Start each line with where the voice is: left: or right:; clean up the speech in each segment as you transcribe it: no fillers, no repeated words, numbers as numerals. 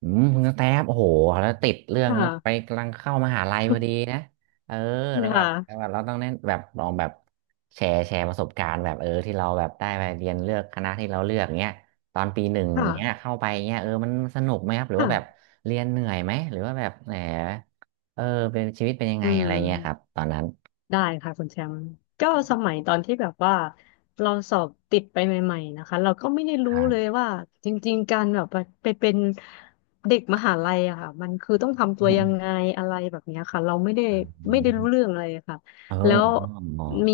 right: อืมคุณกระแตบโอ้โหแล้วติดเรื่อง
left: ค่ะ
right: นั้นไปกำลังเข้ามหาลัยพอดีนะเออ
left: ค
right: แล้วแบบ
left: ่ะ
right: แบบเราต้องเน้นแบบลองแบบแชร์ประสบการณ์แบบเออที่เราแบบได้ไปเรียนเลือกคณะที่เราเลือกเงี้ยตอนปีหนึ่ง
left: ค่ะ
right: เงี้ยเข้าไปเงี้ยเออมันสนุกไหมครับหรือว่า
left: ค่ะ
right: แบบเรียนเหนื่อยไหมหรือว่าแบบแหมเออเป็นชีวิตเป็นยังไง
left: อื
right: อะ
left: ม
right: ไรเงี้ยครับตอนนั้น
left: ได้ค่ะคุณแชมป์ก็สมัยตอนที่แบบว่าเราสอบติดไปใหม่ๆนะคะเราก็ไม่ได้
right: ค
left: รู้
right: รั
left: เลย
right: บ
left: ว่าจริงๆการแบบไปเป็นเด็กมหาลัยอะค่ะมันคือต้องทำ
right: อื
left: ตัวยังไง
right: ม
left: อะไรแบบเนี้ยค่ะเราไม่ได้รู้เรื่องอะไรค่ะ
right: เออ
left: แล้ว
right: อ๋อ
left: มี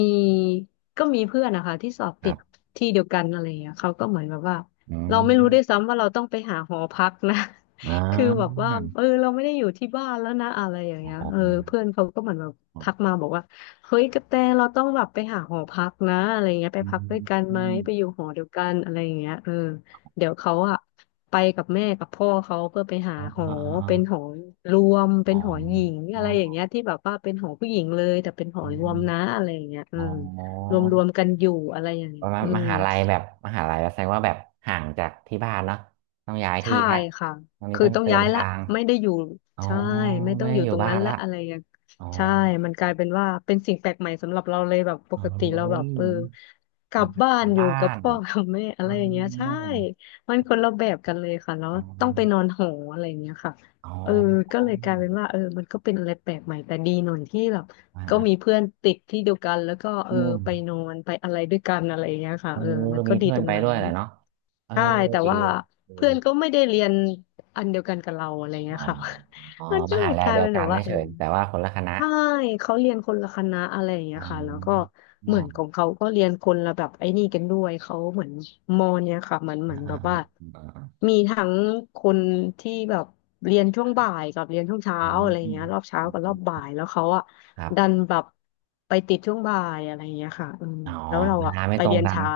left: ก็มีเพื่อนนะคะที่สอบ
right: ค
left: ติ
right: รั
left: ด
right: บ
left: ที่เดียวกันอะไรอย่างเงี้ยเขาก็เหมือนแบบว่า
right: อื
left: เรา
right: ม
left: ไม่รู้ด้วยซ้ำว่าเราต้องไปหาหอพักนะ
right: อ่
left: คือแบบว่า
right: า
left: เออเราไม่ได้อยู่ที่บ้านแล้วนะอะไรอย่างเงี้ย
right: อ๋อ
left: เออเพื่อนเขาก็เหมือนแบบทักมาบอกว่า เฮ้ยกระแตเราต้องแบบไปหาหอพักนะอะไรเงี้ย
right: อ
left: ไปพักด้วยกัน
right: ื
left: ไหมไปอยู่
right: ม
left: หอเดียวกันอะไรอย่างเงี้ยเออเดี๋ยวเขาอะไปกับแม่กับพ่อเขาเพื่อไปหาหอ
right: อ๋อ
left: เป็นหอรวมเป็
right: อ๋
left: น
right: อ
left: หอหญิง
right: อ๋
left: อะไรอย่าง
right: อ
left: เงี้ยที่แบบว่าเป็นหอผู้หญิงเลยแต่เป็นหอ
right: อ๋
left: รวมนะ
right: อ
left: อะไรอย่างเงี้ยอื
right: อ๋อ
left: ม
right: อ๋อ
left: รวมกันอยู่อะไรอย่าง
right: ป
left: เงี้ย
right: ระมาณ
left: อื
right: ม
left: ม
right: หาลัยแบบมหาลัยแสดงว่าแบบห่างจากที่บ้านเนาะต้องย้ายที่
left: ใช่
right: ละ
left: ค่ะ
right: ตรงนี้
left: คือ
right: ต้อง
left: ต้อง
right: เดิ
left: ย้า
right: น
left: ยละ
right: ทาง
left: ไม่ได้อยู่
right: อ๋อ
left: ใช่ ไม่ต้
right: ไม่
left: องอ
right: ได้
left: ยู่
right: อ
left: ต
right: ยู่
left: รง
right: บ้า
left: นั้
right: น
left: นละ
right: ละ
left: อะไรอย่าง
right: อ๋อ
left: ใช่มันกลายเป็นว่าเป็นสิ่งแปลกใหม่สำหรับเราเลยแบบปกติเรา
right: เอ้
left: แบ
right: ย
left: บเออก
right: เอ
left: ลั
right: อ
left: บบ้า
right: ก
left: น
right: ลับ
left: อยู่
right: บ้า
left: กับ
right: น
left: พ่อกับแม่อะ
right: อ๋อ
left: ไรอย่างเงี้ยใช่มันคนละแบบกันเลยค่ะแล้ว
right: อ๋อ
left: ต้องไปนอนหออะไรอย่างเงี้ยค่ะ
right: อ๋อ
left: เออก็เลยกลายเป็นว่าเออมันก็เป็นอะไรแปลกใหม่แต่ดีหน่อยที่แบบ
right: อ่
left: ก็มี
right: า
left: เพื่อนติดที่เดียวกันแล้วก็เอ
right: อื
left: อ
right: ม
left: ไปนอนไปอะไรด้วยกันอะไรอย่างเงี้ยค่ะ
right: เออ
left: เออมันก็
right: มี
left: ดี
right: เพื่อ
left: ต
right: น
left: รง
right: ไป
left: นั้
right: ด้ว
left: น
right: ยแหละเนาะเออ
left: ใช่แต่
right: ดี
left: ว่า
right: ดี
left: เพื่อนก็ไม่ได้เรียนอันเดียวกันกับเราอะไร
right: อ๋
left: เงี้
right: อ
left: ยค่ะ
right: อ๋อ
left: มัน
right: ม
left: ก็เล
right: หา
left: ย
right: ลั
left: ก
right: ย
left: ลาย
right: เดีย
left: เป็
right: ว
left: น
right: กั
left: แบ
right: น
left: บว่าเอ
right: เฉ
left: อ
right: ยๆแต่ว่าคนละคณะ
left: ใช่เขาเรียนคนละคณะอะไรอย่างเงี้ย
right: อ่า
left: ค่ะแล้วก็
right: ๋
left: เห
right: อ
left: มือนของเขาก็เรียนคนละแบบไอ้นี่กันด้วยเขาเหมือนมอเนี่ยค่ะมันเหมื
right: อ่า
left: อน
right: อ่า
left: แบบ
right: อ่
left: ว่า
right: าอ่า
left: มีทั้งคนที่แบบเรียนช่ว
right: ค
left: ง
right: รับ
left: บ่ายกับเรียนช่วงเช้า
right: อืม
left: อะไรอย่า
right: อื
left: ง
right: ม
left: เงี้ยรอบเช้ากับรอบบ่ายแล้วเขาอะ
right: ครั
left: ดั
right: บ
left: นแบบไปติดช่วงบ่ายอะไรอย่างเงี้ยค่ะอืม
right: อ๋อ
left: แล้วเรา
right: เว
left: อะ
right: ลาไม่
left: ไป
right: ตรง
left: เรียน
right: กัน
left: เช้า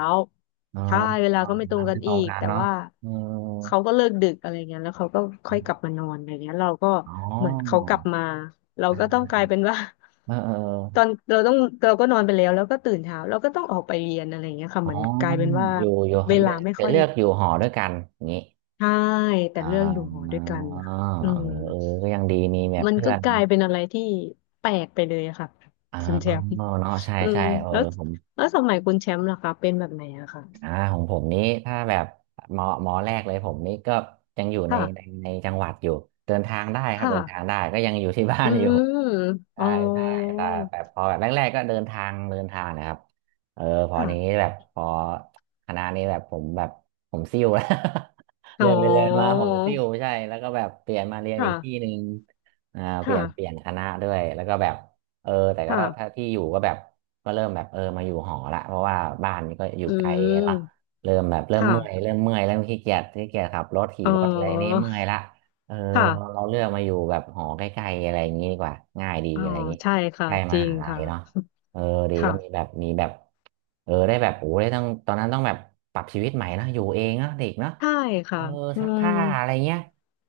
right: เออ
left: ใช่เวลา
right: ก็
left: ก็ไม่
right: เว
left: ตร
right: ลา
left: งกัน
right: ไม่ตร
left: อี
right: ง
left: ก
right: กัน
left: แต่
right: เนาะ
left: ว่า
right: เออ
left: เขาก็เลิกดึกอะไรเงี้ยแล้วเขาก็ค่อยกลับมานอนอะไรเงี้ยเราก็
right: อ๋อ
left: เหมือนเขากลับมาเรา
right: อ่า
left: ก็ต้องกลา
right: อ่า
left: ยเป็นว่า
right: เออเออ
left: ตอ
right: อ
left: นเราต้องเราก็นอนไปแล้วแล้วก็ตื่นเช้าเราก็ต้องออกไปเรียนอะไรเงี้ยค่ะ
right: ๋
left: เห
right: อ
left: มือนกลายเป็นว่า
right: อยู่อยู่
left: เว
right: เดี
left: ลาไม่
right: ๋ย
left: ค่
right: ว
left: อย
right: เลือกอยู่หอด้วยกันอย่างนี้
left: ใช่แต่
right: อ่า
left: เรื่องอยู่หอ
right: เอ
left: ด้วยกันค่ะ
right: อเ
left: อื
right: อ
left: ม
right: อก็ยังดีมีแบบ
left: มัน
right: เพื่
left: ก็
right: อน
left: กลายเป็นอะไรที่แปลกไปเลยอะค่ะ
right: อ๋อ
left: คุณแชมป์
right: เนาะใช่
left: อื
right: ใช่
left: ม
right: เออ
left: แล้ว
right: ผม
left: สมัยคุณแชมป์ล่ะคะเป็นแบบไหนอะค่ะ
right: อ่าของผมนี้ถ้าแบบหมอแรกเลยผมนี้ก็ยังอยู่ใน
left: ค่ะ
right: ในในจังหวัดอยู่เดินทางได้ครับเดินทาง
left: ค่ะ
right: ได้ก็ยังอยู่ที่บ้า
left: อื
right: นอยู่
left: มอ๋
right: ใช่
left: อ
right: ใช่แต่แบบพอแบบแรกๆก็เดินทางนะครับเออพอนี้
left: ค่ะ
right: แบบพอคณะนี้แบบผมแบบผมซิ่วแล้ว
left: อ๋
right: เรี
left: อ
right: ยนไปเรียนมาผมซิ่วใช่แล้วก็แบบเปลี่ยนมาเรียนอีกที่ห
left: ค่ะ
right: นึ่งอ่า
left: ค
right: เปลี่ยน
left: ่ะ
right: คณะด้วยแล้วก็แบบเออแต่ก็ถ้า
left: ค่ะ
right: ที่อยู่ก็แบบก็เริ่มแบบเออมาอยู่หอละเพราะว่าบ้านก็อยู่
left: อื
right: ไกลละ
left: ม
right: เริ่มแบบเริ่มเมื่อย
left: ค่ะ
right: เริ่มเมื่อยเริ่มขี้เกียจขับรถขี่
left: อ๋
right: รถอะไรนี่
left: อ
right: เมื่อยละ เออเรา
left: ค่ะ
right: เราเลือกมาอยู่แบบหอใกล้ๆอะไรอย่างนี้ดีกว่าง่ายดี
left: อ๋อ
right: อะไรอย่างนี้
left: ใช่
right: ใก
left: ค่ะ
right: ล้
left: จ
right: ม
left: ริ
right: หา
left: ง
right: ลัย
left: ค่ะ
right: เนาะเออดีก็มี
left: ค่ะ
right: แบบมีแบบเออได้แบบโอ้ได้ต้องตอนนั้นต้องแบบปรับชีวิตใหม่นอะอยู่เองเนอะเด็กเนาะ
left: ใช่
right: เอ
left: ค่ะ
right: อ
left: อื
right: ซัก
left: ม
right: ผ้าอะไรเงี้ย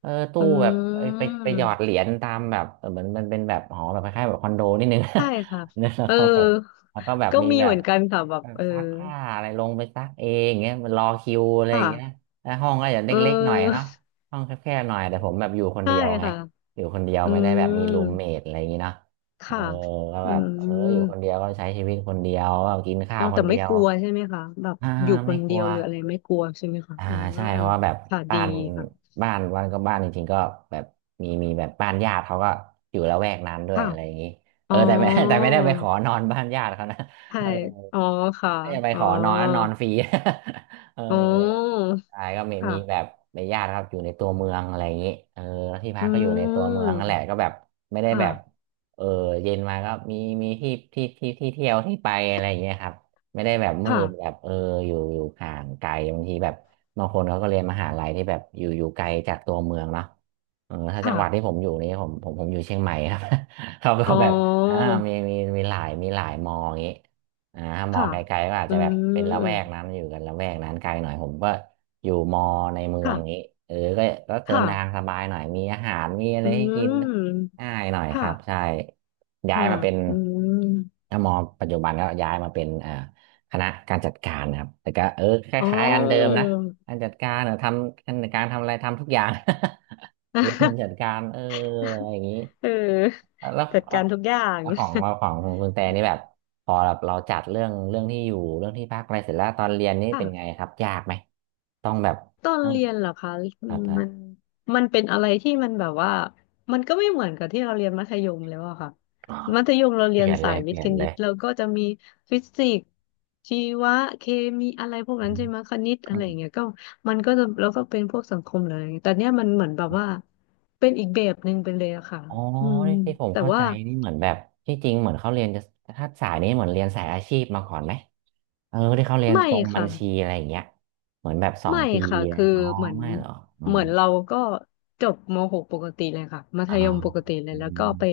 right: เออตู้
left: อื
right: แบบเอ้ยไป
left: ม
right: ไปหยอดเหรียญตามแบบเออเหมือนมันเป็นแบบหอแบบคล้ายๆแบบคอนโดนิดนึง
left: ใช่ค่ะ
right: เนี่ยแล้ว
left: เออ
right: เขาแบบแล้วก็แบบ
left: ก็
right: มี
left: มี
right: แบ
left: เห
right: บ
left: มือนกันค่ะแบบ
right: แบบ
left: เออ
right: ซักผ้าอะไรลงไปซักเองเงี้ยมันรอคิวอะไรอย่างเงี้ย
left: ค่ะ
right: แล้วห้องก็อย่าง
left: เอ
right: เล็กๆหน่อย
left: อ
right: เนาะ ห้องแคบๆหน่อยแต่ผมแบบอยู่ค น
left: ใช่
right: เดียวไง
left: ค่ะ
right: อยู่คนเดียว
left: อื
right: ไม่ได้แบบ
left: ม
right: มีรูมเมทอะไรอย่างนี้เนาะเออ
left: ค่ะ
right: ก็
left: อื
right: แบบเอออยู่คน
left: ม
right: เดียวก็ใช้ชีวิตคนเดียวก็กินข้า
left: อ๋อ
right: วค
left: แต่
right: นเดี
left: ไม่
right: ย
left: ก
right: ว
left: ลัวใช่ไหมคะแบบ
right: อ่า
left: อยู่ค
right: ไม่
left: น
right: ก
left: เดี
right: ลั
left: ย
right: ว
left: วหรืออะไรไม่กลัวใช่ไหมคะ
right: อ่า
left: อื
right: ใช่
left: ม
right: เพราะว่าแบบ
left: ค่ะ
right: บ้า
left: ดี
right: น
left: ค่ะ
right: บ้านวันก็บ้านจริงๆก็แบบมีแบบบ้านญาติเขาก็อยู่ละแวกนั้นด้วย
left: ค่ะ
right: อะไรอย่างนี้เอ
left: อ๋
right: อ
left: อ
right: แต่ ไม่แต่ไม่ได้ไปขอนอนบ้านญาติเขานะ
left: ใช่
right: เออ
left: อ๋อค่ะ
right: ถ้าจะไป
left: อ๋อ
right: ขอนอนนอนฟรี เอ
left: อ๋อ
right: อ ใช่ก็มี
left: ค่ะ
right: มีแบบในญาติครับอยู่ในตัวเมืองอะไรอย่างนี้เออแล้วที่พั
left: อื
right: กก็อยู่ในตัวเมือง
left: ม
right: นั่นแหละก็แบบไม่ได้
left: ค่ะ
right: แบบเออเย็นมาก็มีมีที่เที่ยวที่ไปอะไรอย่างเงี้ยครับไม่ได้แบบมืดแบ
left: ค่ะ
right: บเอออยู่ห่างไกลบางทีแบบบางคนเขาก็เรียนมหาลัยที่แบบอยู่ไกลจากตัวเมืองเนาะเออถ้าจั
left: ค่ะ
right: งหวัดที่ผมอยู่นี่ผมอยู่เชียงใหม่ครับ เขาก็
left: อ๋
right: แบบอ่า
left: อ
right: มีหลายมออย่างงี้อ่าถ้ามอ
left: ค่ะ
right: งไกลๆก็อาจ
left: อื
right: จะแบบเป็นละแวก
left: ม
right: นั้นอยู่กันละแวกนั้นไกลหน่อยผมก็ อยู่มอในเมืองนี้
left: ค่ะ
right: เออก็เดิ
left: ค่ะ
right: นทางสบายหน่อยมีอาหารมีอะไร
left: อื
right: ให้กิน
left: ม
right: ง่ายหน่อยค
left: ค่ะ
right: รับใช่ย้าย
left: ค่ะ
right: มาเป็น
left: อืม
right: ถ้ามอปัจจุบันก็ย้ายมาเป็นอ่าคณะการจัดการนะครับแต่ก็เออค
left: อ๋อ
right: ล้ายๆอันเดิมนะการจัดการเนี่ยทำการจัดการทำอะไรทำทุกอย่าง เรียนจัดกา รเอออะไรอย่างนี้
left: เออ
right: แล้ว
left: จัดการทุกอย่าง
right: แล้ว ของของคุณแต่นี่แบบพอแบบเราจัดเรื่องที่อยู่เรื่องที่พักอะไรเสร็จแล้วตอนเรียนนี่
left: ค่ะ
right: เป็นไงครับยากไหมต้องแบบ
left: ตอน
right: ต้อง
left: เรียนเหรอคะอื
right: ครั
left: ม
right: บ
left: มันเป็นอะไรที่มันแบบว่ามันก็ไม่เหมือนกับที่เราเรียนมัธยมแล้วอะค่ะมัธยมเรา
right: เป
left: เรีย
right: ลี่
left: น
right: ยนเล
left: สาย
right: ย
left: วิ
right: เป
left: ท
right: ลี่
left: ย์
right: ย
left: ค
right: นเล
left: ณิต
right: ย
left: เราก็จะมีฟิสิกส์ชีวะ เคมีอะไรพวก
right: อื
left: นั้นใช่
right: ม
left: ไหมคณิต
right: อ
left: อะไรอ
right: ม
left: ย่างเงี้ยก็มันก็จะแล้วก็เป็นพวกสังคมเลยแต่เนี้ยมันเหมือนแบบว่าเป็นอีกแบบหนึ่งไปเลยอะค่ะ
right: อ๋อ
left: อืม
right: ที่ผม
left: แต่
right: เข้าใจ
left: ว่า
right: นี่เหมือนแบบที่จริงเหมือนเขาเรียนจะถ้าสายนี้เหมือนเรียนสายอาชีพมาก่อนไหมเออที่เขาเรียน
left: ไม่
right: ตรงบั
left: ค่ะ
right: ญชีอะไรอย่างเงี้ยเหมือนแบบสอง
left: ไม่
right: ปี
left: ค่ะ
right: นะ
left: คือ
right: อ๋อ
left: เหมือน
right: ไม่เหรออ๋อ
left: เหมือนเราก็จบม .6 ปกติเลยค่ะมัธ
right: อ๋อ
left: ยมปกติเล
right: อ
left: ยแล้วก็ไป
right: ม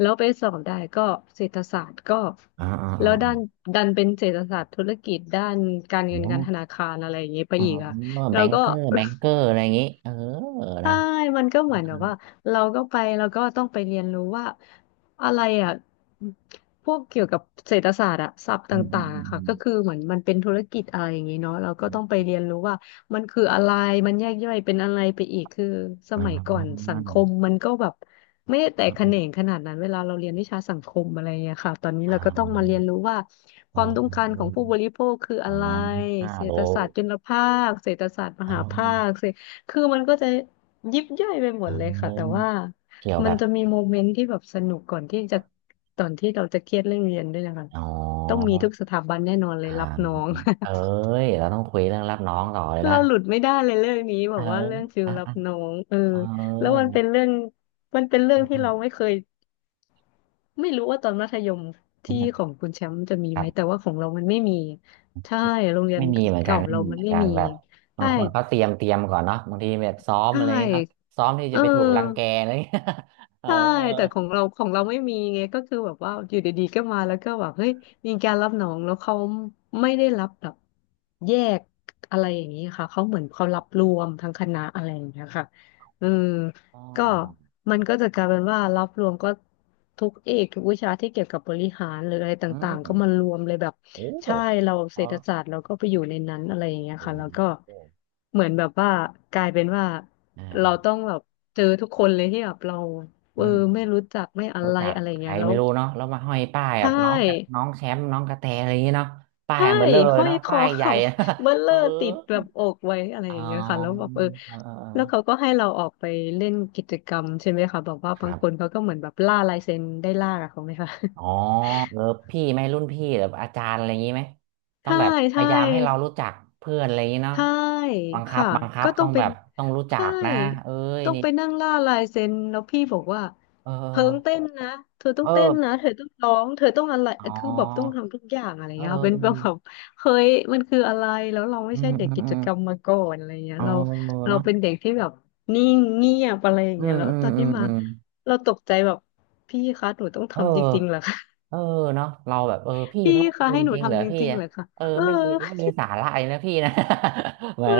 left: แล้วไปสอบได้ก็เศรษฐศาสตร์ก็
right: อ๋ออ๋ออ๋
left: แล้
right: อ
left: วด้านดันเป็นเศรษฐศาสตร์ธุรกิจด้านการเงิ
right: อ๋
left: น
right: อ
left: การธนาคารอะไรอย่างเงี้ยไป
right: อ๋อ
left: อีกอ่ะ
right: แบ
left: แล้ว
right: ง
left: ก็
right: เกอร์แบงเกอร์อะไรอย่างงี้เออ
left: ใช่
right: นะ
left: มันก็เหมือนแบบว่าเราก็ไปแล้วก็ต้องไปเรียนรู้ว่าอะไรอ่ะพวกเกี่ยวกับเศรษฐศาสตร์อะศัพท์ต
right: อืมอื
left: ่า
right: ม
left: งๆ
right: อื
left: อะค่ะ
right: ม
left: ก็คือเหมือนมันเป็นธุรกิจอะไรอย่างนี้เนาะเราก็
right: อื
left: ต้อง
right: ม
left: ไปเรียนรู้ว่ามันคืออะไรมันแยกย่อยเป็นอะไรไปอีกคือส
right: อ่า
left: มัย
right: อ่า
left: ก่อนสั
right: อ่า
left: งคมมันก็แบบไม่ได้แตก
right: อ่า
left: แข
right: อ
left: นงขนาดนั้นเวลาเราเรียนวิชาสังคมอะไรอย่างเงี้ยค่ะตอนนี้
right: ่
left: เราก็ต้องมาเรียน
right: า
left: รู้ว่าความต้องการ
right: ออ
left: ของผู้บริโภคคืออะไร
right: ห้า
left: เศร
right: โล
left: ษฐศาสตร์จุลภาคเศรษฐศาสตร์ม
right: อ่า
left: หาภาคเศรษฐคือมันก็จะ ยิบย่อยไปหมดเลย
right: อื
left: ค่ะแต่
right: ม
left: ว่า
right: เกี่ยว
left: มั
right: แบ
left: น
right: บ
left: จะมีโมเมนต์ที่แบบสนุกก่อนที่จะตอนที่เราจะเครียดเรื่องเรียนด้วยนะคะ
right: อ๋อ
left: ต้องมีทุกสถาบันแน่นอนเลย
right: อ่า
left: รับน้อง
right: เอ้ ยเราต้องคุยเรื่องรับน้องต่อเลยนะ
left: เราหลุดไม่ได้เลยเรื่องนี้แบ
right: เออ
left: บว่าเรื่องฟิล
right: อ่ะ
left: รับ
right: อ่ะ
left: น้องเออ
right: เอ
left: แล้วมั
right: อ
left: นเป็นเรื่องมันเป็นเรื่องที่
right: ค
left: เราไม่เคยไม่รู้ว่าตอนมัธยมที่ของคุณแชมป์จะมี
right: รั
left: ไหม
right: บ
left: แต่ว่าของเรามันไม่มีใช่โรงเรียน
right: ไม่มีเหมือนกัน
left: เก่า
right: ไม่
left: เรา
right: มี
left: มั
right: เห
left: น
right: มือน
left: ไม่
right: กัน
left: มี
right: แบบบา
left: ใช่
right: งคนเขาเตรียมก่อนเนาะบางทีแบบซ้อม
left: ใช
right: อะไรอย่างเงี้ยเนาะ
left: ่
right: ซ้อมที่
left: เอ
right: จะ
left: อ
right: ไปถูกรังแกอะไรอย่างเงี้ย เออ
left: ใช่แต่ของเราของเราไม่มีไงก็คือแบบว่าอยู่ดีๆก็มาแล้วก็แบบเฮ้ยมีการรับน้องแล้วเขาไม่ได้รับแบบแยกอะไรอย่างนี้ค่ะเขาเหมือนเขารับรวมทั้งคณะอะไรอย่างเงี้ยค่ะอืม
right: อ๋
left: ก็
right: อ
left: มันก็จะกลายเป็นว่ารับรวมก็ทุกเอกทุกวิชาที่เกี่ยวกับบริหารหรืออะไร
right: อื
left: ต่างๆก็
right: ม
left: มารวมเลยแบบ
right: โอ้
left: ใช่เราเศร
right: เขา
left: ษฐศาสตร์เราก็ไปอยู่ในนั้นอะไรอย่างเงี้ย
right: อื
left: ค่ะแล้
right: ม
left: วก็
right: โอ้
left: เหมือนแบบว่ากลายเป็นว่า
right: อ
left: เรา
right: ่า
left: ต้องแบบเจอทุกคนเลยที่แบบเรา เอ
right: อื
left: อไม่
right: ม
left: รู้จักไม่อะ
right: รู้
left: ไร
right: จัก
left: อะไร
right: ใคร
left: เงี้ยแล้
right: ไม่
left: ว
right: รู้เนาะแล้วมาห้อยป้าย
left: ใช
right: แบบน้องกับน้
left: ่
right: องแชมป์น้องกระแตอะไรอย่างเงี้ยเนาะป้าย
left: ใช่
right: อันเบลอเลย
left: ห้อย
right: เนาะ
left: ค
right: ป้า
left: อ
right: ยใหญ่
left: เขา เบล เล
right: เอ
left: อ
right: อ
left: ร์ติดแบบอกไว้อะไร
right: อ๋
left: อ
right: อ
left: ย่างเงี้ยค่ะแล้วแบบเออ
right: เออเออเอ
left: แล้วเขา
right: อ
left: ก็ให้เราออกไปเล่นกิจกรรมใช่ไหมคะแบอกว่า
right: ค
left: บาง
right: รั
left: คน
right: บ
left: เขาก็เหมือนแบบล่าลายเซ็นได้ล่ากับเขาไหมคะ
right: อ๋อเออพี่ไหมรุ่นพี่หรืออาจารย์อะไรอย่างนี้ไหมต้อง
left: ใช่
right: แบบพ
left: ใช่
right: ยายามให้เรารู้จักเพื่อนอะไรอย่างนี้เนาะ
left: ใช่
right: บังคับ
left: ค่ะ
right: บังคับ
left: ก็ต้
right: ต้
left: อ
right: อ
left: ง
right: ง
left: เป็
right: แบ
left: น
right: บต้องรู้จั
left: ใช่
right: กนะเอ้ย
left: ต้อง
right: นี่
left: ไปนั่งล่าลายเซ็นแล้วพี่บอกว่า
right: เอ
left: เพิงเต้
right: อ
left: นนะเธอต้อ
right: เอ
left: งเต้นนะ
right: อ
left: เธอต้องร้องเธอต้องอะไร
right: อ๋อ
left: คือแบบต้องทำทุกอย่างอะไร
right: เออ
left: เงี้ยค่ะเป็น
right: อื
left: แบ
right: ม
left: บแบบเฮ้ยมันคืออะไรแล้วเราไม่
right: อื
left: ใช่
right: ม
left: เด็ก
right: อืม
left: กิ
right: อื
left: จ
right: ม
left: กรรมมาก่อนอะไรเงี้ย
right: อ๋อ
left: เรา
right: เนาะ
left: เป็นเด็กที่แบบนิ่งเงียบอะไรอย่าง
right: อื
left: เงี้ย
right: ม
left: แล้ว
right: อืม
left: ตอน
right: อื
left: นี้
right: ม
left: มา
right: อืม
left: เราตกใจแบบพี่คะหนูต้อง
right: เออ
left: ทำจริงๆเหรอคะ
right: เออเนาะเราแบบเออพี่
left: พี่
right: ต้อง
left: คะ
right: ทำ
left: ให้
right: จ
left: หนู
right: ริงๆเหรอ
left: ทำจ
right: พี่
left: ริงๆ
right: อะ
left: เหรอคะ
right: เออ
left: เออ
right: ไม่มีไม่มีสาระอะไรนะพี่นะ เหมื
left: เอ
right: อ
left: อ
right: น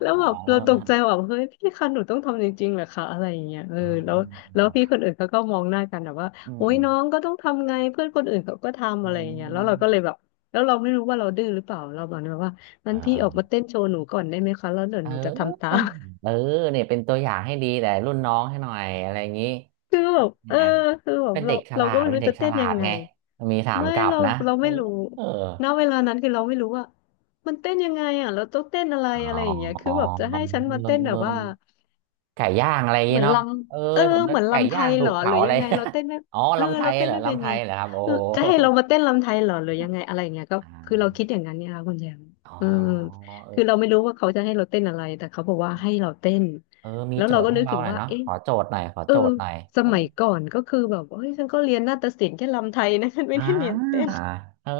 left: แล้ว
right: อ๋อ
left: แบบเราตกใจว่าแบบเฮ้ยพี่คะหนูต้องทำจริงๆเหรอคะอะไรอย่างเงี้ยเออ
right: อ๋
left: แล้ว
right: อ
left: แล้วพี่คนอื่นเขาก็มองหน้ากันแบบว่า
right: อืม
left: โอ๊
right: อื
left: ย
right: ม
left: น้องก็ต้องทำไงเพื่อนคนอื่นเขาก็ทำ
right: อื
left: อะไรอย่างเงี้ยแล้วเรา
right: ม
left: ก็เลยแบบแล้วเราไม่รู้ว่าเราดื้อหรือเปล่าเราบอกเลยว่างั้น
right: อ่า
left: พี่ออก
right: อ
left: มาเต้นโชว์หนูก่อนได้ไหมคะแล้วเดี๋ย
right: เ
left: วหนูจะ
right: ออ
left: ทำตาม
right: เออเนี่ยเป็นตัวอย่างให้ดีแต่รุ่นน้องให้หน่อยอะไรอย่างนี้
left: คือแบบเออ
right: อ่า
left: คือแบบ
right: เป็น
left: เรา
right: เด็กฉ
left: เรา
right: ลา
left: ก็
right: ด
left: ไม่
right: เป็
left: รู้
right: นเด็
left: จะ
right: กฉ
left: เต้น
right: ลา
left: ยั
right: ด
left: งไง
right: ไงมีถาม
left: ไม่
right: กลับ
left: เรา
right: นะ
left: เรา
right: เออ
left: ไม่รู้
right: เออ
left: ณเวลานั้นคือเราไม่รู้ว่ามันเต้นยังไงอ่ะเราต้องเต้นอะไร
right: อ๋
left: อะไรอย่างเงี้ยคื
right: อ
left: อ
right: เอ
left: แบบจะให้ฉันมา
right: อ
left: เต้นแบ
right: เอ
left: บว่า
right: อไก่ย่างอะไรอย่าง
left: เห
right: นี้
left: มือนล
right: เนาะเออ
left: ำเออ
right: ผมนึ
left: เห
right: ก
left: มือน
right: ไก่
left: ลำไท
right: ย่าง
left: ย
right: ถู
left: เหร
right: ก
left: อห
right: เผา
left: รือ
right: อะ
left: ยั
right: ไร
left: งไงเราเต้นไม่
right: อ๋อ
left: เออ
right: ลำไท
left: เรา
right: ย
left: เต้
right: เห
left: น
right: รอ
left: ไม่เป็น
right: ลำไท
left: ไง
right: ยเหรอครับโอ้โห
left: จะให้เรามาเต้นลำไทยเหรอหรือยังไงอะไรอย่างเงี้ยก็
right: อ่
left: คือเรา
right: า
left: คิดอย่างนั้นเนี่ยค่ะคุณแจม
right: อ๋อ
left: เออ
right: เออ
left: คือเราไม่รู้ว่าเขาจะให้เราเต้นอะไรแต่เขาบอกว่าให้เราเต้น
right: เออมี
left: แล้ว
right: โจ
left: เรา
right: ท
left: ก็
right: ย์ให้
left: นึก
right: เรา
left: ถึง
right: หน่อย
left: ว่า
right: เนาะ
left: เอ๊ะ
right: ขอโจทย์หน่อยขอ
left: เออ
right: โจทย์หน่อย
left: สมัยก่อนก็คือแบบเฮ้ยฉันก็เรียนนาฏศิลป์แค่ลำไทยนะฉันไม่
right: อ่
left: ได้เรียนเต้
right: า
left: น
right: เออ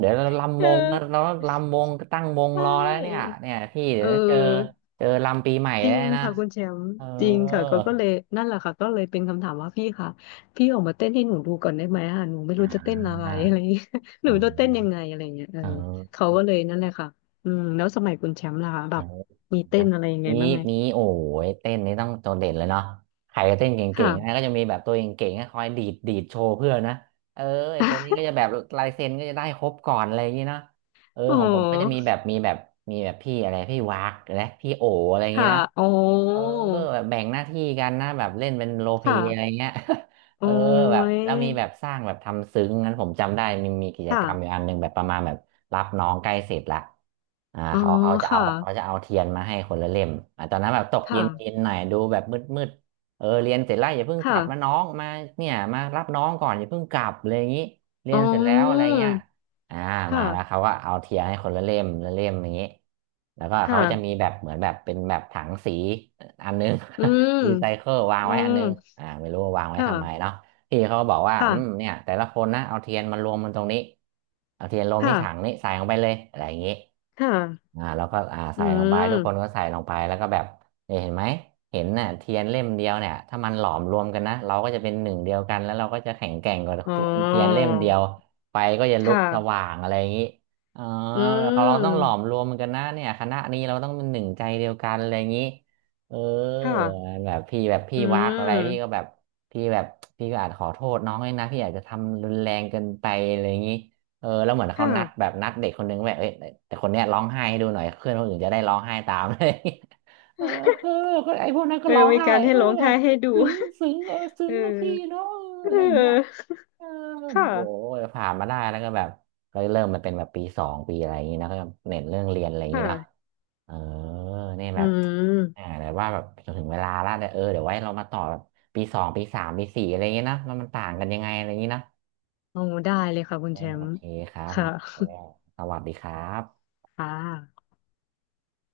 right: เดี๋ยวเรา ลำ
left: เอ
right: ว
left: อ
right: งนะเราลำวงตั้งวง
left: ใช
right: รอแล้วเนี่ย
left: ่
right: เนี่ยพี่เดี๋
left: เอ
right: ยวเจอ
left: อ
right: เจอลำปีใหม่
left: จริ
right: แล้ว
left: ง
right: นะ
left: ค่ะคุณแชมป์
right: เออ
left: จริงค่ะก็ก็เลยนั่นแหละค่ะก็เลยเป็นคำถามว่าพี่ค่ะพี่ออกมาเต้นให้หนูดูก่อนได้ไหมอ่ะหนูไม่
right: อ่า
left: รู้จะเต้นอะไร อะไรอย่างเงี้ยห
right: เออ
left: นูจะเต้นยังไงอะไรอย่างเงี้ยเออ
right: เออ
left: เขาก็เลยนั่นแหละค่ะอืมแล้วสมัยคุณแชมป์ล่ะคะแบ
right: เออ
left: บมีเต้
right: นะ
left: นอะไรยังไง
right: มี
left: บ้างไง
right: มีโอ้ยเต้นนี่ต้องโดดเด่นเลยเนาะใครเต้นเก่งๆนะ
left: ค่ะ
right: ก็จะมีแบบตัวเก่งๆนะคอยดีดดีดโชว์เพื่อนนะเออไอตัวนี้ก็จะแบบลายเซ็นก็จะได้ครบก่อนอะไรอย่างนี้เนาะเออ
left: อ๋
right: ของผมก็จะมี
left: อ
right: แบบมีแบบมีแบบพี่อะไรพี่วากนะพี่โออะไรอย่างนี้
left: ค่ะ
right: นะ
left: อ๋อ
right: เออแบบแบ่งหน้าที่กันนะแบบเล่นเป็นโรลเพล
left: ค่ะ
right: ย์อะไรเงี้ย เอ
left: โอ้
right: อแบบ
left: ย
right: แล้วมีแบบสร้างแบบทำซึ้งนั้นผมจำได้มีกิจ
left: ค่ะ
right: กรรมอยู่อันหนึ่งแบบประมาณแบบรับน้องใกล้เสร็จละ
left: อ๋อ
right: เขาจะเอา
left: ค่ะ
right: เขาจะเอาเทียนมาให้คนละเล่มตอนนั้นแบบตก
left: ค่ะ
right: เย็นเย็นหน่อยดูแบบมืดมืดเออเรียนเสร็จแล้วอย่าเพิ่งกลับนะน้
left: ค่ะ
right: องมาเนี่ยมารับน้องก่อนอย่าเพิ่งกลับเลยอย่างนี้เรี
left: อ๋
right: ยนเสร็จแล้วอะไร
left: อ
right: เงี้ยอ่ามา
left: ค่ะ
right: แล้วเขาก็เอาเทียนให้คนละเล่มละเล่มอย่างนี้แล้วก็
left: ค
right: เขาจะมี
left: ่ะ
right: แบบเหมือนแบบเป็นแบบถังสี อันนึง
left: อืม
right: รีไซเคิลวาง
left: อื
right: ไว้อัน
left: ม
right: นึงไม่รู้ว่าวางไว้ทำไม
left: ค่ะ
right: เนาะพี่เขาบอกว่าอืม
left: ค่ะ
right: เนี่ยแต่ละคนนะเอาเทียนมารวมมันตรงนี้เอาเทียนรวมที่ถัง
left: ค่ะ
right: นี้ใส่ลงไปเลยอะไรอย่างนี้
left: ค่ะ
right: แล้วก็
left: อื
right: ใส่ลงไปทุกคนก็
left: ม
right: ใส่ลงไปแล้วก็แบบเนี่ยเห็นไหมเห็นน่ะเทียนเล่มเดียวเนี่ยถ้ามันหลอมรวมกันนะเราก็จะเป็นหนึ่งเดียวกันแล้วเราก็จะแข็งแกร่งกว่า
left: อ๋อ
right: เทียนเล่มเดียวไฟก็จะ
left: ค
right: ลุกส
left: ่ะ
right: ว่างอะไรอย่างนี้อ๋อ
left: อื
right: เราต้องหลอม
left: ม
right: รวมกันนะเนี่ยคณะนี้เราต้องเป็นหนึ่งใจเดียวกันอะไรอย่างนี้ เออ
left: ค่ะ
right: แบบพี่แบบพี่
left: อื
right: วักอะไรพี่ก็แบ
left: ม
right: บพี่แบบพี่ก็อาจขอโทษน้องเลยนะพี่อาจจะทำรุนแรงเกินไปอะไรอย่างนี้เออแล้วเหมือน
left: ค
right: เขานัดแบ
left: ่ะ
right: บนัดเด็กคนนึงแบบเอ้ยแต่คนเนี้ยร้องไห้ให้ดูหน่อยเพื่อนคนอื่นจะได้ร้องไห้ตาม เลย เออเออก็ไอ้พวกนั้นก็
left: เออ
right: ร้อง
left: มี
right: ไห้
left: การให้
right: เออ
left: ร้องไห้ให้ดู
right: ซึ้งซึ้งเออ ซึ้
left: เอ
right: ง
left: อ
right: นะพี่เนาะเออ
left: เ
right: อะไรอย่างเงี้ย
left: ออ
right: เออแบ
left: ค่ะ
right: บโอ้ยผ่านมาได้แล้วก็แบบก็เริ่มมาเป็นแบบปีสองปีอะไรอย่างงี้นะก็เน้นเรื่องเรียนอะไรอย่างงี้เนาะ
left: ค่ะ
right: เออเนี่ย
left: อื
right: แบบ
left: ม
right: แต่ว่าแบบจนถึงเวลาละเดี๋ยวเออเดี๋ยวไว้เรามาต่อแบบปี 2 ปี 3 ปี 4อะไรอย่างงี้นะมันต่างกันยังไงอะไรอย่างงี้นะ
left: โอ้ ได้เลยค่ะคุณ
right: เออ
left: แช
right: โอ
left: มป์
right: เคครับ
left: ค่ะ
right: สวัสดีครับ
left: ค่ะ